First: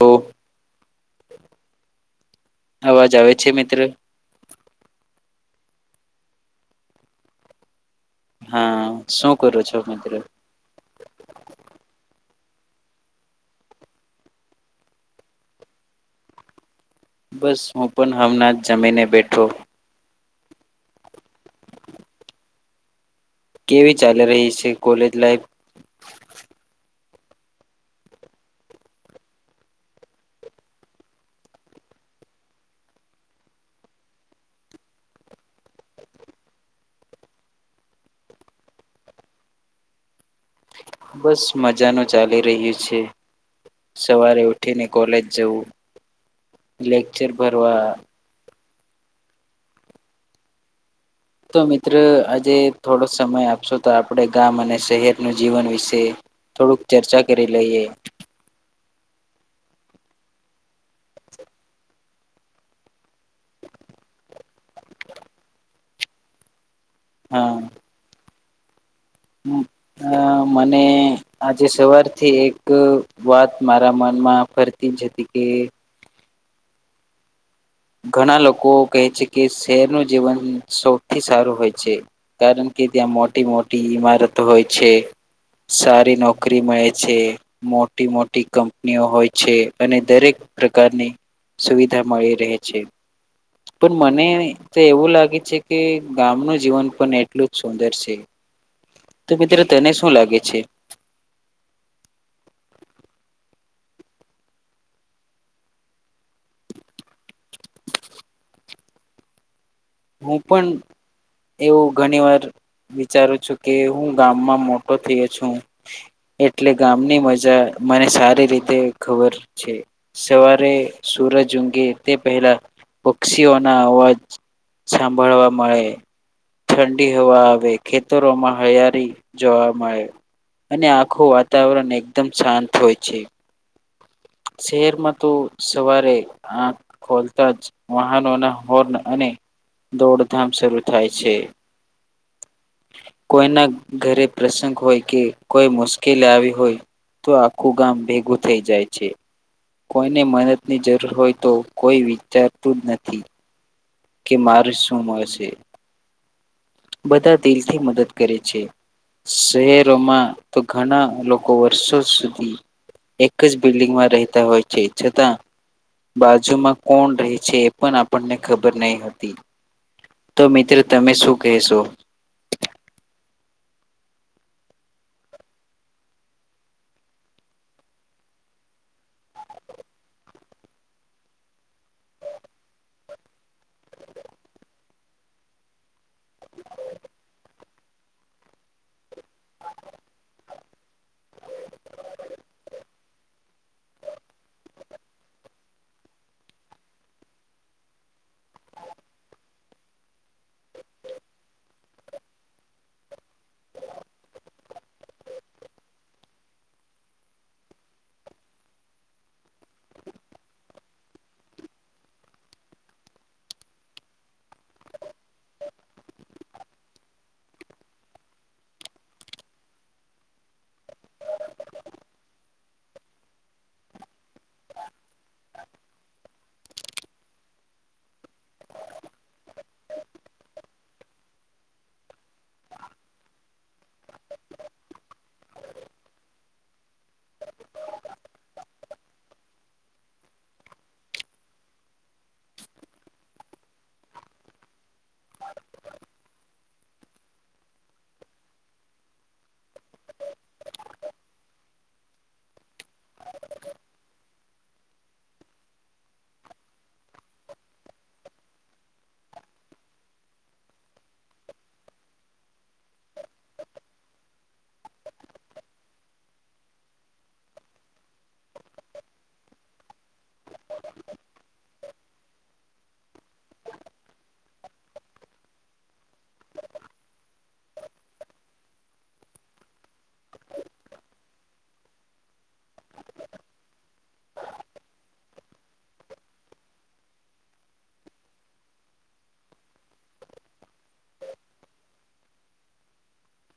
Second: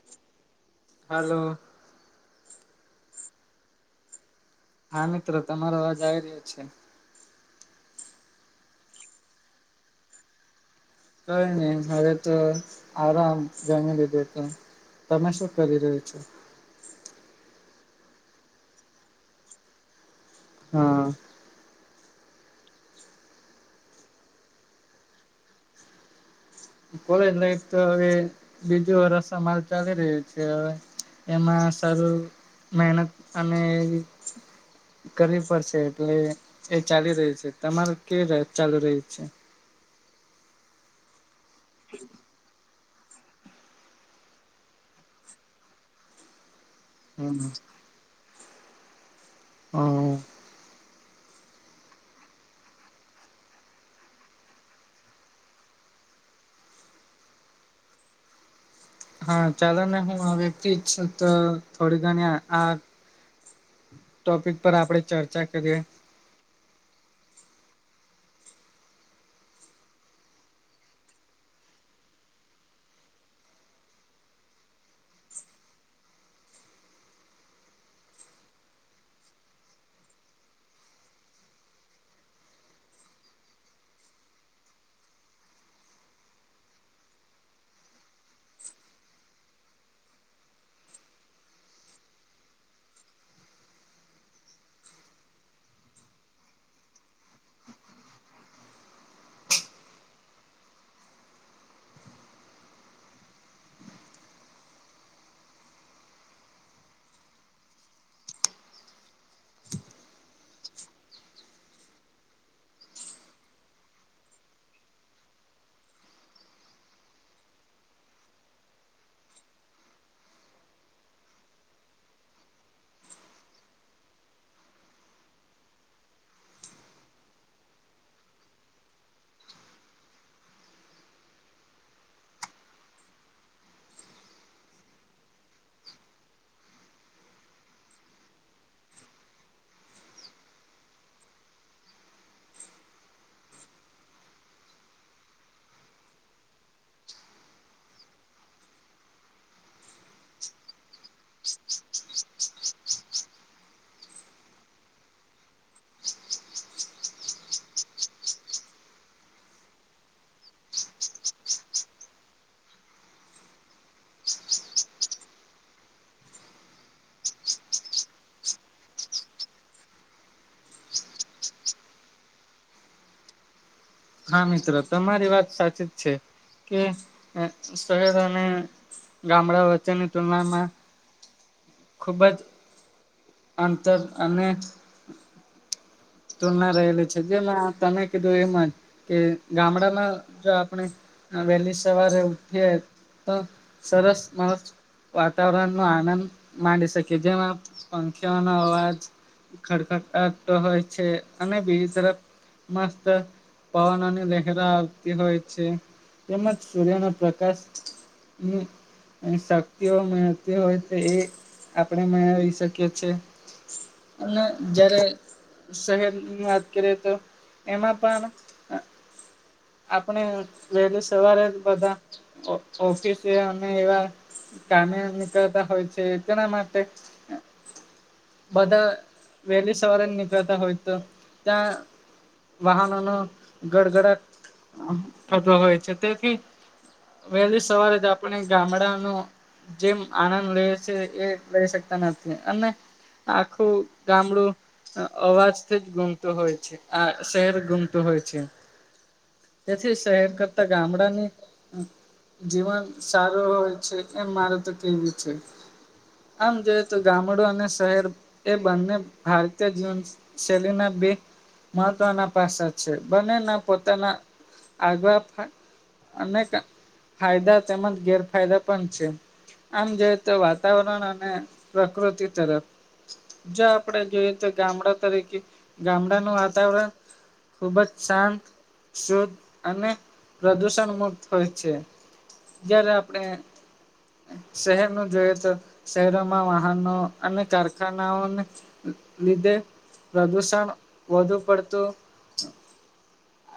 તો હાલો અવાજ આવે છે મિત્ર હા મિત્રો તમારો અવાજ આવી રહ્યો છે હા શું કરો છો મિત્ર કઈ નહી હવે તો આરામ જમી લિધુ તે તમે શું કરી રહ્યો છો બસ હું પણ હમણાં જ જમીને બેઠો હા કેવી ચાલી રહી છે કોલેજ લાઈફ કોલેજ લાઈક તો હવે બીજું રસ્ માલ ચાલી રહ્યું છે હવે એમાં સારું મહેનત અને કરવી પડશે એટલે એ ચાલી રહ્યું છે તમારે કેવી ચાલી રહી છે બસ મજા નુ ચાલી રહ્યું છે સવારે ઉઠીને કોલેજ જવું લેક્ચર હમ ભરવા હમ તો મિત્ર આજે થોડો સમય આપશો તો આપણે ગામ અને શહેરનું જીવન વિશે થોડુંક ચર્ચા કરી લઈએ હા ચાલો ને હું આ વ્યક્તિ ઈચ્છું તો થોડી ઘણી આ ટોપિક પર આપડે ચર્ચા કરીએ હા મને આજે સવારથી એક વાત મારા મનમાં ફરતી જ હતી કે ઘણા લોકો કહે છે કે શહેરનું જીવન સૌથી સારું હોય છે કારણ કે કે ત્યાં મોટી મોટી ઈમારત હોય છે સારી નોકરી મળે છે મોટી મોટી કંપનીઓ હોય છે અને દરેક પ્રકારની સુવિધા મળી રહે છે પણ મને તો એવું લાગે છે કે ગામનું જીવન પણ એટલું જ સુંદર છે તો મિત્રો તને શું લાગે છે હું પણ એવું ઘણી વાર વિચારું છું કે હું ગામમાં મોટો થયો છું એટલે ગામની મજા મને સારી રીતે ખબર છે સવારે સર જો તે પહેલા પક્ષીઓના અવાજ સાંભળવા મળે ઠંડી હવા આવે ખેતરોમાં હયાારી જોવા મળે અને આખું વાતાવરણ એકદમ શાંત હોય છે શહેરમાં તો સવારે આખ ખોલતા જ વાહનો ના હોર્ન અને દોડધામ શરૂ થાય છે કોઈના ઘરે પ્રસંગ હોય કે કોઈ મુશ્કેલી આવી હોય તો આખું ગામ ભેગું થઈ જાય છે. કોઈને મદદની જરૂર હોય તો કોઈ વિચારતું જ નથી. કે મારે શું મળશે. બધા દિલથી મદદ કરે છે. શહેરોમાં તો ઘણા લોકો વર્ષો સુધી. એક જ બિલ્ડિંગમાં રહેતા હોય છે, છતાં. બાજુમાં કોણ રહે છે, એ પણ આપણને ખબર નહી હતી. તો મિત્ર તમે શું કહેશો. હા મિત્રો તમારી વાત સાચી જ છે, કે શહેરોને. ગામડા વચ્ચેની તુલનામાં ખુબ જ અંતર અને તુલના રહેલી છે જેમાં તમે કીધું એમાં જ કે ગામડામાં આપ વહેલી સવારે ઉઠીએ તો સરસ માણ વાતાવરણ નો આનંદ માંડી શકે જેમાં પંખીઓનો અવાજ ખરખડ તો હોય છે અને બીજી તરફ મસ્ત પવન અને લહેરો આરતી હોય છે તેમજ સૂર્યના પ્રકાશ શક્તિઓ મેડતી હોય તો એ આપણે મેળવી શકીએ છેીએ અને જ્યારે. શહેરની વાત કરીએ તો એમાં પણ. આપણે વહેલી સવારે જ બધા ઓફિસે અમે એવા. કામે નીકળતા હોય છે, તેના માટે. બધા વહેલી સવારે નીકળતા હોય તો ત્યાં. વાહનો ન ગડગડાટ થતો હોય છે, તેથી. વહેલી સવારે જ આપણે ગામડાનું. જેમ આનંદ લે છે, એ લઈ શકતા નથી અને. આખું ગામડું. અવાજથી જ ગુમતો હોય છે, આ શહેર ગુમતું હોય છે. તેથી શહેર કરતા ગામડાની. જીવન સારું હોય છે, એમ મારે તો કેવું છે. આમ જોય તો ગામડું અને શહેર એ બંને ભારતીય જીવન શૈલીના. બે મહત્વના પાસા છે, બનેના પોતાના આગવા. અનેક ફાયદા તેમજ ગેરફાયદા પણ છે. આમ જોઈ તો વાતાવરણ અને પ્રકૃતિ તરફ. જો આપણેે જોઈએ તો ગામડા તરીકે ગામડાનું વાતાવરણ. ખૂબ જ શાંત શુદ્ધ અને પ્રદુષણ મુક્ત હોય છે. જયારે આપણેે. શહેર નું જોઈએ તો શહેરોમાં વાહનો અને કારખાનાઓને. લીધે પ્રદુષણ વધુ પડતું.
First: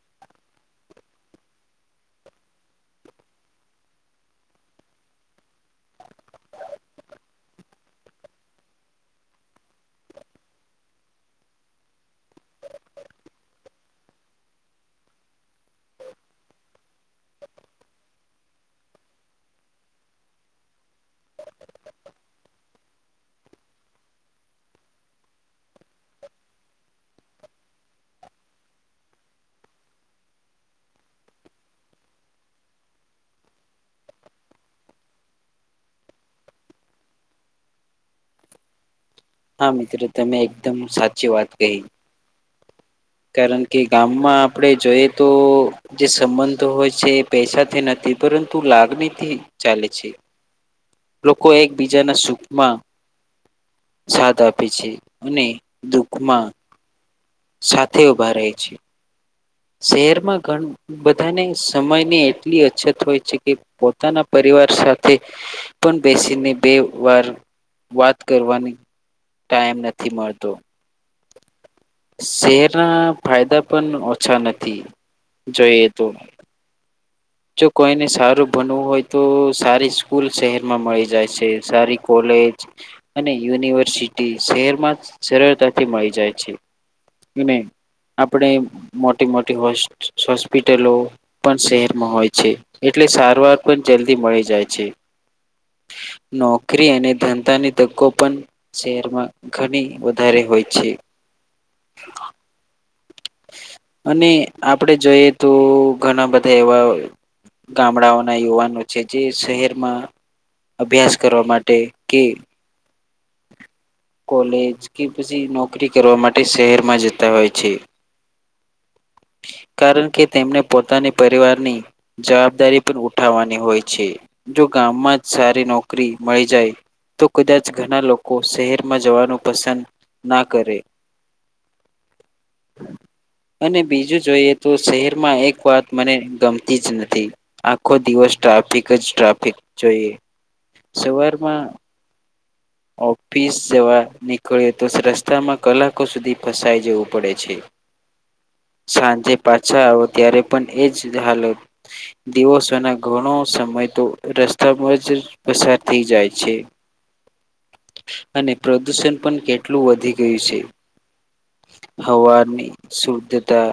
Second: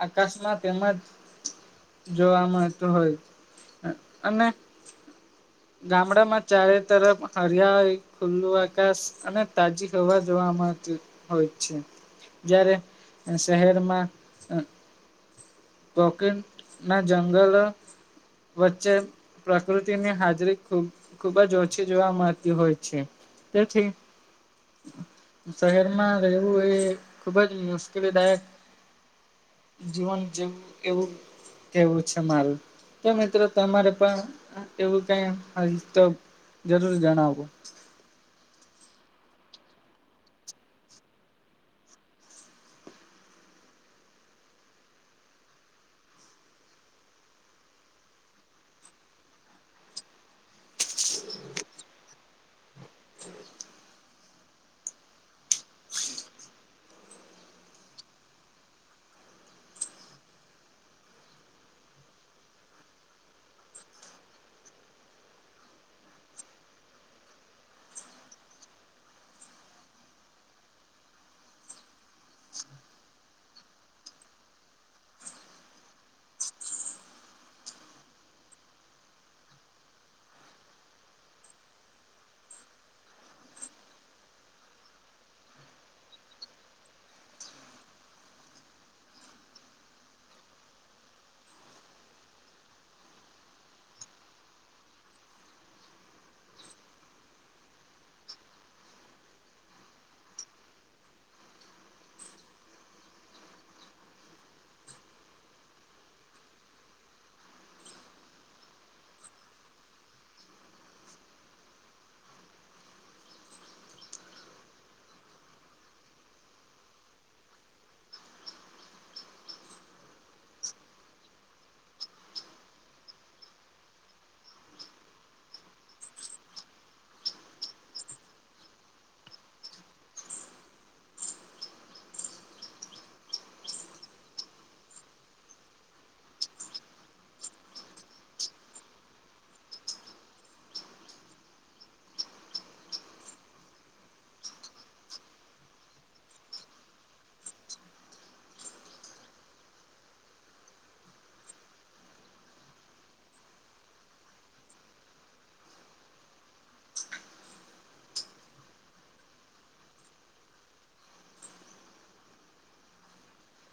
આકાશમાં [unintelligible] જોવા મળતો હોય છે, અને. ગામડામાં ચારે તરફ હરિયાળ ખુલ્લું આકાશ અને તાજી હવા જોવા [unintelligible] હોય છે, જ્યારે શહેરમાં. કોકન ના જંગલ. વચ્ચે પ્રકૃતિની હા. [unintelligible] ખૂબ જ ઓછી જોવા મળતી હોય છે, તેથી. શહેરમાં રહેવું એ ખુબ જ મુશ્કેલીદાયક. જીવન જેવ એવું. કેવું છે મારું તો મિત્રો તમારે પણ એવું ક હ તો જરૂર જણાવો હા મિત્રો તમે એકદમ સાચી વાત કહી. કારણ કે ગામમાં આપણેે જોઈએ તો જે સંબંધો હોય છે પૈસાથી નથી પરંતુ લાગણીથી ચાલે છે. લોકો એકબીજાના સુખમાં સાથ આપે છે અને દુખમાં સાથે ઉભા રહે છે. શહેરમાં ઘ બધાને સમય ની એટલી અછત હોય છે કે પોતાના પરિવાર સાથે પણ બેસીને બે વાર વાત કરવાની ટાઈમ નથી મળતો શેરના ફાયદા પણ ઓછા નથી. જોઈએ [unintelligible] જો કોઈને સારું ભનવું હોય તો સારી સ્કૂલ શહેરમાં મળી જાય છે, સારી કોલે લે અને યુનિવર્સિટી શહેરમાં સરળતાથી મળી જાય છે. આપણે મોટી મોટી હો હોસ્પિટલો પણ શહેર. હોય છે, એટલે સારવાર પણ જલ્દી મળી જાય છે. નોકરી અને ધંધાની તકો પણ શહેરમાં ઘણી વધારે. હોય છે. અને આપડે જોઈએ તો ઘણા બધા એવા. ગામડાઓના યુવાનો છે, જે શહેરમાં. અભ્યાસ કરવા માટે કે. કોલેજ કે પછી નોકરી કરવા માટે શહેરમાં જતા હોય છે. [inaudible] કારણ કે તેમને પોતાની પરિવારની જવાબદારી પણ ઉઠાવવાની હોય છે. ગામમાં જ સારી નોકરી મળી જાય તો કદાચ ઘણા લોકો શહેરમાં જવાનું પસંદ ના કરે. [inaudible] અને બીજું જોઈએ તો શહેરમાં એક વાત મને ગમતી જ નથી આખો દિવસ એક જ ટ્રાફિક જોઈએ સવારમાં ઓફિસ જવા નીકળ્યો તો રસ્તામાં કલાકો સુધી ફસાઈ જવું પડે છે. [inaudible] સાંજે પાછા આવો ત્યારે પણ એજ હાલત દિવસોના ઘણો સમય તો રસ્તામાં જ પસાર થઈ જાય છે. અને પ્રદૂષણ પણ કેટલું વધી ગયું છે. હવાની શુદ્ધતા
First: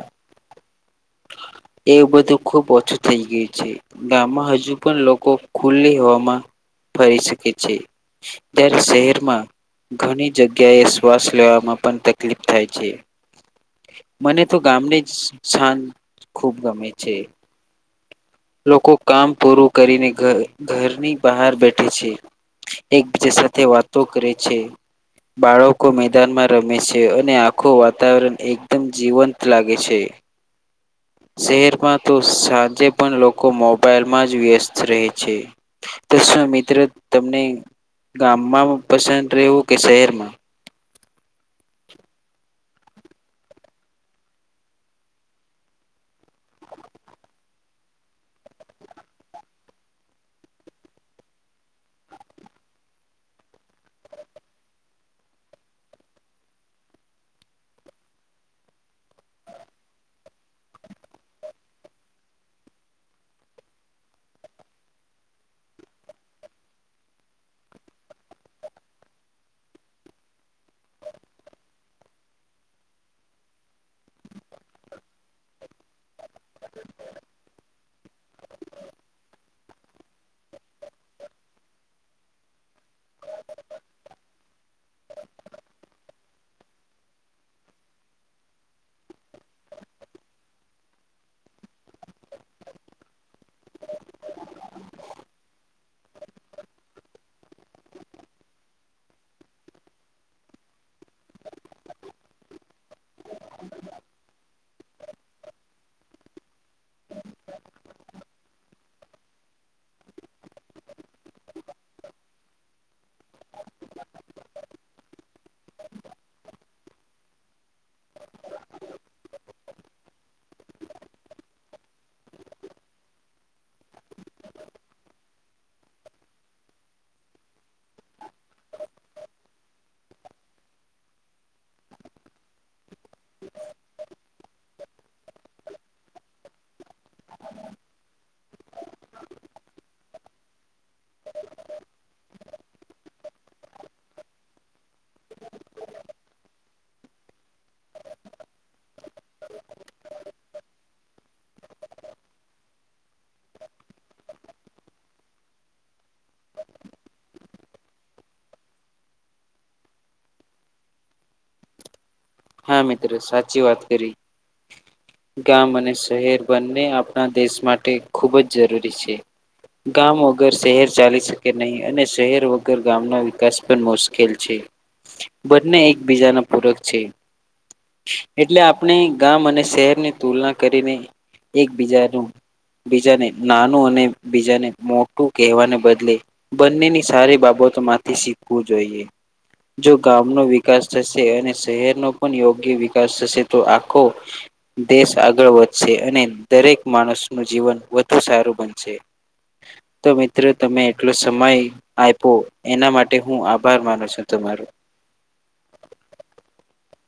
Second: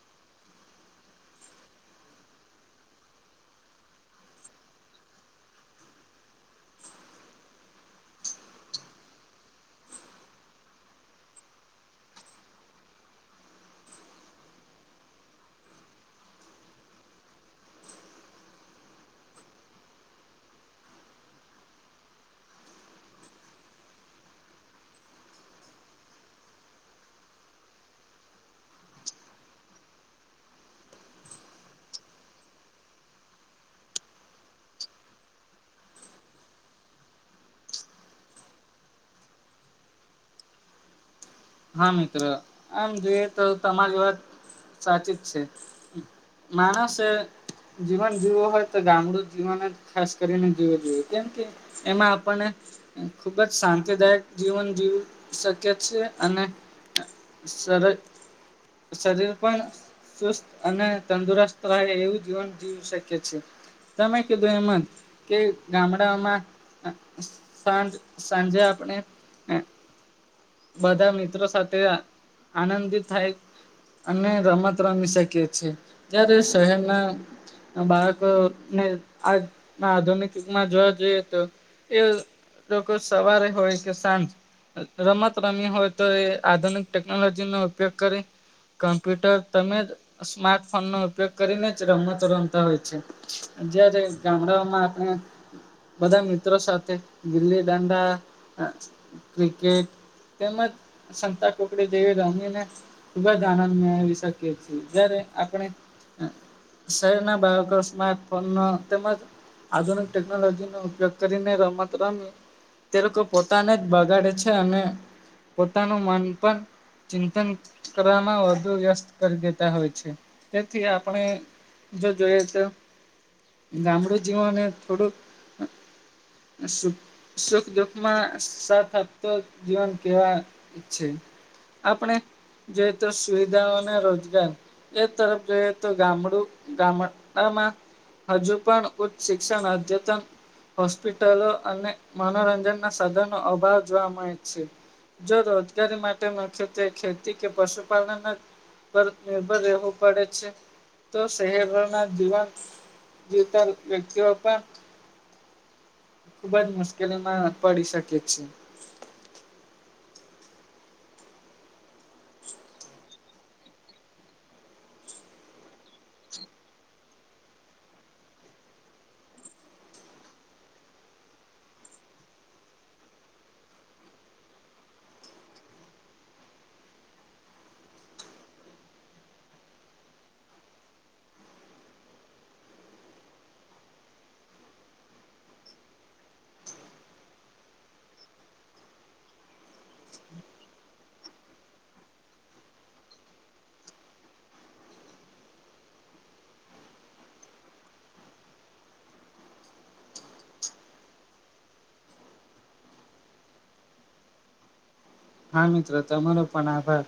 [inaudible] એું બધું ખુબ ઓછું થઈ ગયું છે. ગામમાં હજુ પણ લોકો ખુલ્લી હવામાં ફરી શકે છે જ્યારે શહેરમાં ઘણી જગ્યાએ શ્વાસ લેવામાં પણ તકલીફ થાય છે. મને તો ગામને જ સ્થાન ખૂબ ગમે છે. લોકો કામ પૂરું કરીને ઘરની બહાર બેઠે છે. એકબીજા સાથે વાતો કરે છે બાળકો મેદાનમાં રમે છે અને આખું વાતાવરણ એકદમ જીવંત લાગે છે [inaudible] શહેરમાં તો સાંજે પણ લોકો મોબાઈલમાં જ વ્યસ્ત રહે છે. તો શું મિત્રો તમને ગામમાં પસંદ રહેવું કે શહેરમાં [inaudible] હા મિત્ર આમ જોઈએ તો તમારી વાત સાચી જ છે માણસ જીવન જીવવું હોય તો ગામડું જીવન જ ખાસ કરીને જીવો જોઈએ કેમ કે એમાં આપણને ખુબ જ શાંતિદાયક જીવન જીવું શક્ય છે અને શરીર પણ સુસ્ત અને તંદુરસ્ત રહે એવું જીવન જીવી શકીએ છીએ તમે કીધું એમ જ કે ગામડાઓમાં સાંજે આપણે બધા મિત્રો સાથે આનંદિત થાય અને રમત રમી શકી છીએ જ્યારે શહેરના બાળકો આજ આધુનિક યુગમાં જોવા જઈએ તો એ લોકો સવારે હોય કે સાંજ રમત રમવી હોય તો એ આધુનિક ટેકનોલોજી નો ઉપયોગ કરી કમ્પ્યુટર તેમજ સ્માર્ટફોનનો ઉપયોગ કરીને જ રમત રમતા હોય છે. જયારે ગામડાઓમાં આપણે બધા મિત્રો સાથે ગિલ્લી દંડા ક્રિકેટ તેમજ સંતા કુકડી જેવી રમીને ખૂબ જ આનંદ મેળવી શકીએ છીએ જ્યારે આપણે શહેરના બાળકો સ્માર્ટફોન નો તેમજ આધુનિક ટેકનોલોજીનો ઉપયોગ કરીને રમત રમી તે લોકો પોતાને જ બગાડે છે અને પોતાનું મન પણ ચિંતન કરવામાં વધુ વ્યસ્ત કરી દેતા હોય છે તેથી આપણે જો જોઈએ તો ગામડું જીવનને થોડુંક સુખ દુખ માં સાથ આપતો જીવન કેવાય છે આપણે જોઈ તો સુવિધા અને રોજગાર એ તરફ જોઈએ તો ગામડું મા હજુ પણ ઉચ્ચ શિક્ષણ અદ્યતન હોસ્પિટલો અને મનોરંજન ના સાધનો અભાવ જોવા મળે છે જો રોજગારી માટે મુખ્યત્વે ખેતી કે પશુપાલન પર નિર્ભર રહેવું પડે છે તો શહેરોના દીવાન વ્યક્તિઓ પણ ખુબ જ મુશ્કેલીમાં પડી શકે છે હા મિત્રો સાચી વાત કરી ગામ અને શહેર બંને આપણા દેશ માટે ખૂબ જ જરૂરી છે ગામ વગર શહેર ચાલી શકે નહીં અને શહેર વગર ગામના વિકાસ પણ મુશ્કેલ છે બંને એકબીજાના પૂરક છે એટલે આપણે ગામ અને શહેરની તુલના કરીને એકબીજાનું બીજાને નાનું અને બીજાને મોટું કહેવાને બદલે બંનેની સારી બાબત માંથી શીખવું જોઈએ જો ગામનો વિકાસ થશે અને શહેરનો યોગ્ય વિકાસ થશે તો આખો દેશ આગળ વધશે અને દરેક માણસ નું જીવન વધુ સારું બનશે તો મિત્રો તમે એટલો સમય આયપો એના માટે હું આભાર માનું છું તમારો હ હા મિત્રો તમારો પણ આભાર